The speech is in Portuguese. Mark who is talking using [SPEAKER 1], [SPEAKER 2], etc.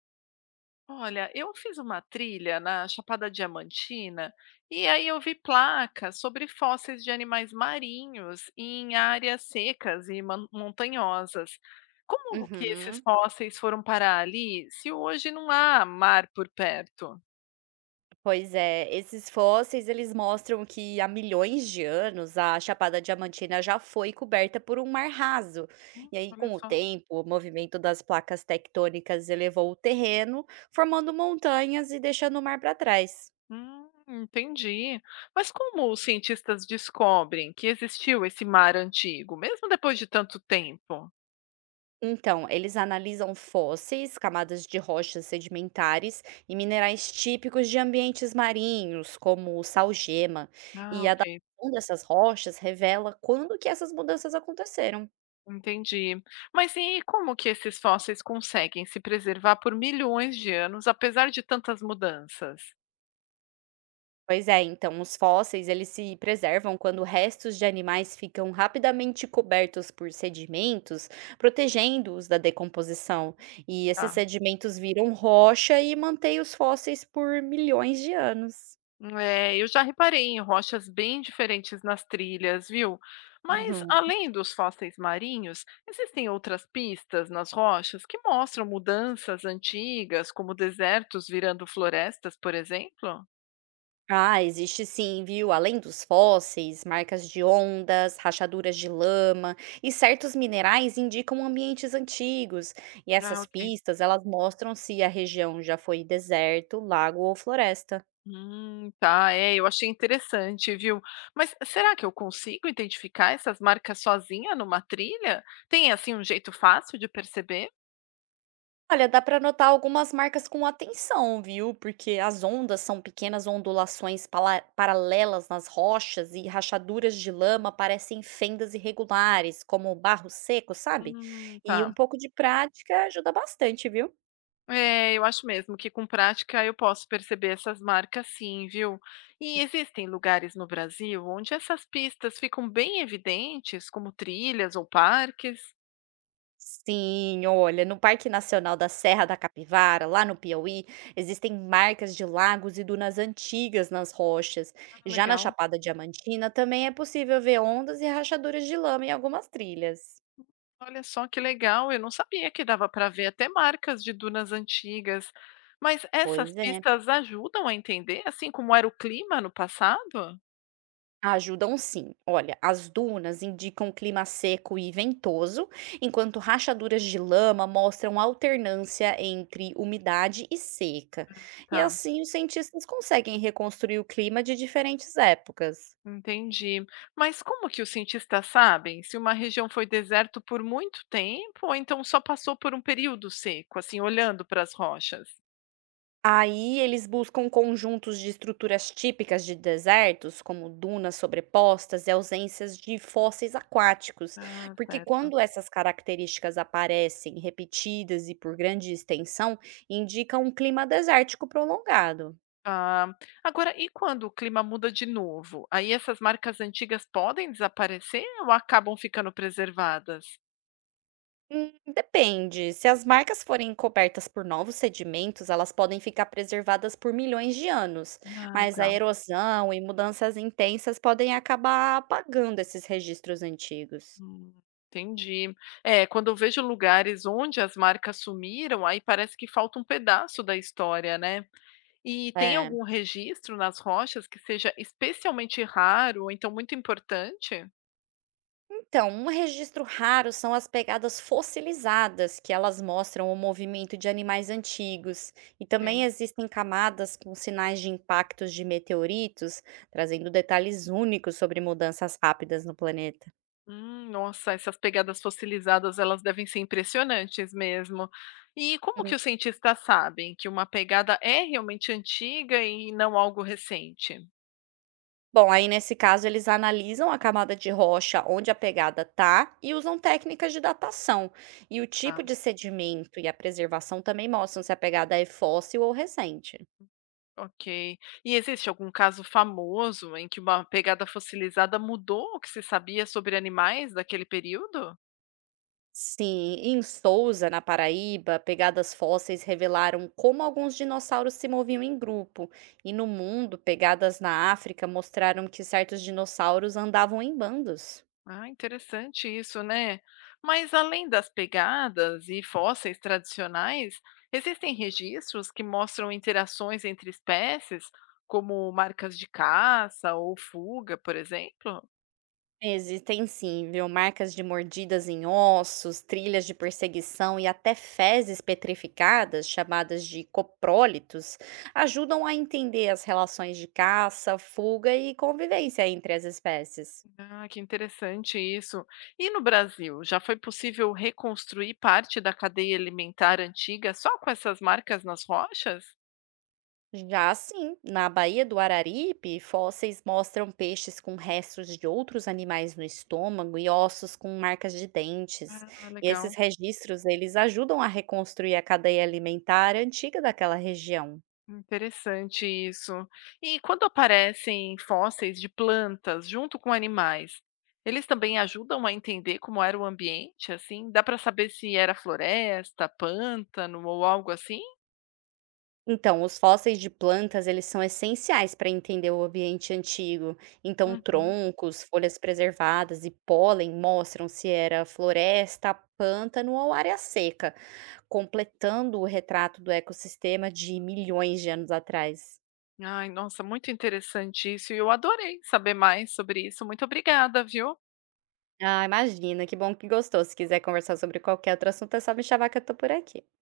[SPEAKER 1] Olha, eu fiz uma trilha na Chapada Diamantina e aí eu vi placas sobre fósseis de animais marinhos em áreas secas e montanhosas. Como que esses
[SPEAKER 2] Uhum.
[SPEAKER 1] fósseis foram parar ali se hoje não há mar por perto?
[SPEAKER 2] Pois é, esses fósseis eles mostram que há milhões de anos a Chapada Diamantina já foi coberta por um mar raso. E aí,
[SPEAKER 1] Olha
[SPEAKER 2] com o
[SPEAKER 1] só.
[SPEAKER 2] tempo, o movimento das placas tectônicas elevou o terreno, formando montanhas e deixando o mar para trás.
[SPEAKER 1] Entendi. Mas como os cientistas descobrem que existiu esse mar antigo, mesmo depois de tanto tempo?
[SPEAKER 2] Então, eles analisam fósseis, camadas de rochas sedimentares e minerais típicos de ambientes marinhos, como o salgema. E
[SPEAKER 1] Ah,
[SPEAKER 2] a
[SPEAKER 1] ok.
[SPEAKER 2] datação dessas rochas revela quando que essas mudanças aconteceram.
[SPEAKER 1] Entendi. Mas e como que esses fósseis conseguem se preservar por milhões de anos, apesar de tantas mudanças?
[SPEAKER 2] Pois é, então os fósseis eles se preservam quando restos de animais ficam rapidamente cobertos por sedimentos, protegendo-os da decomposição. E esses
[SPEAKER 1] Tá.
[SPEAKER 2] sedimentos viram rocha e mantêm os fósseis por milhões de anos.
[SPEAKER 1] É, eu já reparei em rochas bem diferentes nas trilhas, viu? Mas
[SPEAKER 2] Uhum.
[SPEAKER 1] além dos fósseis marinhos, existem outras pistas nas rochas que mostram mudanças antigas, como desertos virando florestas, por exemplo?
[SPEAKER 2] Ah, existe sim, viu? Além dos fósseis, marcas de ondas, rachaduras de lama e certos minerais indicam ambientes antigos. E
[SPEAKER 1] Ah,
[SPEAKER 2] essas
[SPEAKER 1] ok.
[SPEAKER 2] pistas, elas mostram se a região já foi deserto, lago ou floresta.
[SPEAKER 1] Tá, é, eu achei interessante, viu? Mas será que eu consigo identificar essas marcas sozinha numa trilha? Tem assim um jeito fácil de perceber?
[SPEAKER 2] Olha, dá para notar algumas marcas com atenção, viu? Porque as ondas são pequenas ondulações paralelas nas rochas e rachaduras de lama parecem fendas irregulares, como barro seco, sabe? E um
[SPEAKER 1] Tá.
[SPEAKER 2] pouco de prática ajuda bastante, viu?
[SPEAKER 1] É, eu acho mesmo que com prática eu posso perceber essas marcas sim, viu? E existem lugares no Brasil onde essas pistas ficam bem evidentes, como trilhas ou parques?
[SPEAKER 2] Sim, olha, no Parque Nacional da Serra da Capivara, lá no Piauí, existem marcas de lagos e dunas antigas nas rochas.
[SPEAKER 1] Ah,
[SPEAKER 2] Já na
[SPEAKER 1] legal.
[SPEAKER 2] Chapada Diamantina também é possível ver ondas e rachaduras de lama em algumas trilhas.
[SPEAKER 1] Olha só que legal, eu não sabia que dava para ver até marcas de dunas antigas. Mas essas
[SPEAKER 2] Pois é.
[SPEAKER 1] pistas ajudam a entender, assim, como era o clima no passado?
[SPEAKER 2] Ajudam sim. Olha, as dunas indicam clima seco e ventoso, enquanto rachaduras de lama mostram alternância entre umidade e seca. E
[SPEAKER 1] Tá,
[SPEAKER 2] assim os cientistas conseguem reconstruir o clima de diferentes épocas.
[SPEAKER 1] entendi. Mas como que os cientistas sabem se uma região foi deserto por muito tempo ou então só passou por um período seco, assim, olhando para as rochas?
[SPEAKER 2] Aí eles buscam conjuntos de estruturas típicas de desertos, como dunas sobrepostas e ausências de fósseis aquáticos,
[SPEAKER 1] Ah,
[SPEAKER 2] porque
[SPEAKER 1] certo.
[SPEAKER 2] quando essas características aparecem repetidas e por grande extensão, indicam um clima desértico prolongado.
[SPEAKER 1] Ah, agora, e quando o clima muda de novo? Aí essas marcas antigas podem desaparecer ou acabam ficando preservadas?
[SPEAKER 2] Depende. Se as marcas forem cobertas por novos sedimentos, elas podem ficar preservadas por milhões de anos,
[SPEAKER 1] Ah,
[SPEAKER 2] mas a
[SPEAKER 1] tá.
[SPEAKER 2] erosão e mudanças intensas podem acabar apagando esses registros antigos.
[SPEAKER 1] Hum, entendi. É, quando eu vejo lugares onde as marcas sumiram, aí parece que falta um pedaço da história, né? E tem
[SPEAKER 2] É.
[SPEAKER 1] algum registro nas rochas que seja especialmente raro, ou então muito importante?
[SPEAKER 2] Então, um registro raro são as pegadas fossilizadas, que elas mostram o movimento de animais antigos, e também
[SPEAKER 1] Ok.
[SPEAKER 2] existem camadas com sinais de impactos de meteoritos, trazendo detalhes únicos sobre mudanças rápidas no planeta.
[SPEAKER 1] Nossa, essas pegadas fossilizadas, elas devem ser impressionantes mesmo. E como
[SPEAKER 2] Hum.
[SPEAKER 1] que os cientistas sabem que uma pegada é realmente antiga e não algo recente?
[SPEAKER 2] Bom, aí nesse caso eles analisam a camada de rocha onde a pegada está e usam técnicas de datação. E o tipo de sedimento e a preservação também mostram se a pegada é fóssil ou recente.
[SPEAKER 1] Ok. E existe algum caso famoso em que uma pegada fossilizada mudou o que se sabia sobre animais daquele período?
[SPEAKER 2] Sim, em Sousa, na Paraíba, pegadas fósseis revelaram como alguns dinossauros se moviam em grupo, e no mundo, pegadas na África mostraram que certos dinossauros andavam em bandos.
[SPEAKER 1] Ah, interessante isso, né? Mas além das pegadas e fósseis tradicionais, existem registros que mostram interações entre espécies, como marcas de caça ou fuga, por exemplo?
[SPEAKER 2] Existem sim, viu? Marcas de mordidas em ossos, trilhas de perseguição e até fezes petrificadas, chamadas de coprólitos, ajudam a entender as relações de caça, fuga e convivência entre as espécies.
[SPEAKER 1] Ah, que interessante isso. E no Brasil, já foi possível reconstruir parte da cadeia alimentar antiga só com essas marcas nas rochas?
[SPEAKER 2] Já sim, na Baía do Araripe, fósseis mostram peixes com restos de outros animais no estômago e ossos com marcas de dentes.
[SPEAKER 1] Ah,
[SPEAKER 2] E esses
[SPEAKER 1] legal.
[SPEAKER 2] registros, eles ajudam a reconstruir a cadeia alimentar antiga daquela região.
[SPEAKER 1] Interessante isso. E quando aparecem fósseis de plantas junto com animais, eles também ajudam a entender como era o ambiente, assim? Dá para saber se era floresta, pântano ou algo assim?
[SPEAKER 2] Então, os fósseis de plantas, eles são essenciais para entender o ambiente antigo. Então,
[SPEAKER 1] Uhum.
[SPEAKER 2] troncos, folhas preservadas e pólen mostram se era floresta, pântano ou área seca, completando o retrato do ecossistema de milhões de anos atrás.
[SPEAKER 1] Ai, nossa, muito interessante isso. E eu adorei saber mais sobre isso. Muito obrigada, viu?
[SPEAKER 2] Ah, imagina, que bom que gostou. Se quiser conversar sobre qualquer outro assunto, é só me chamar que eu tô por aqui.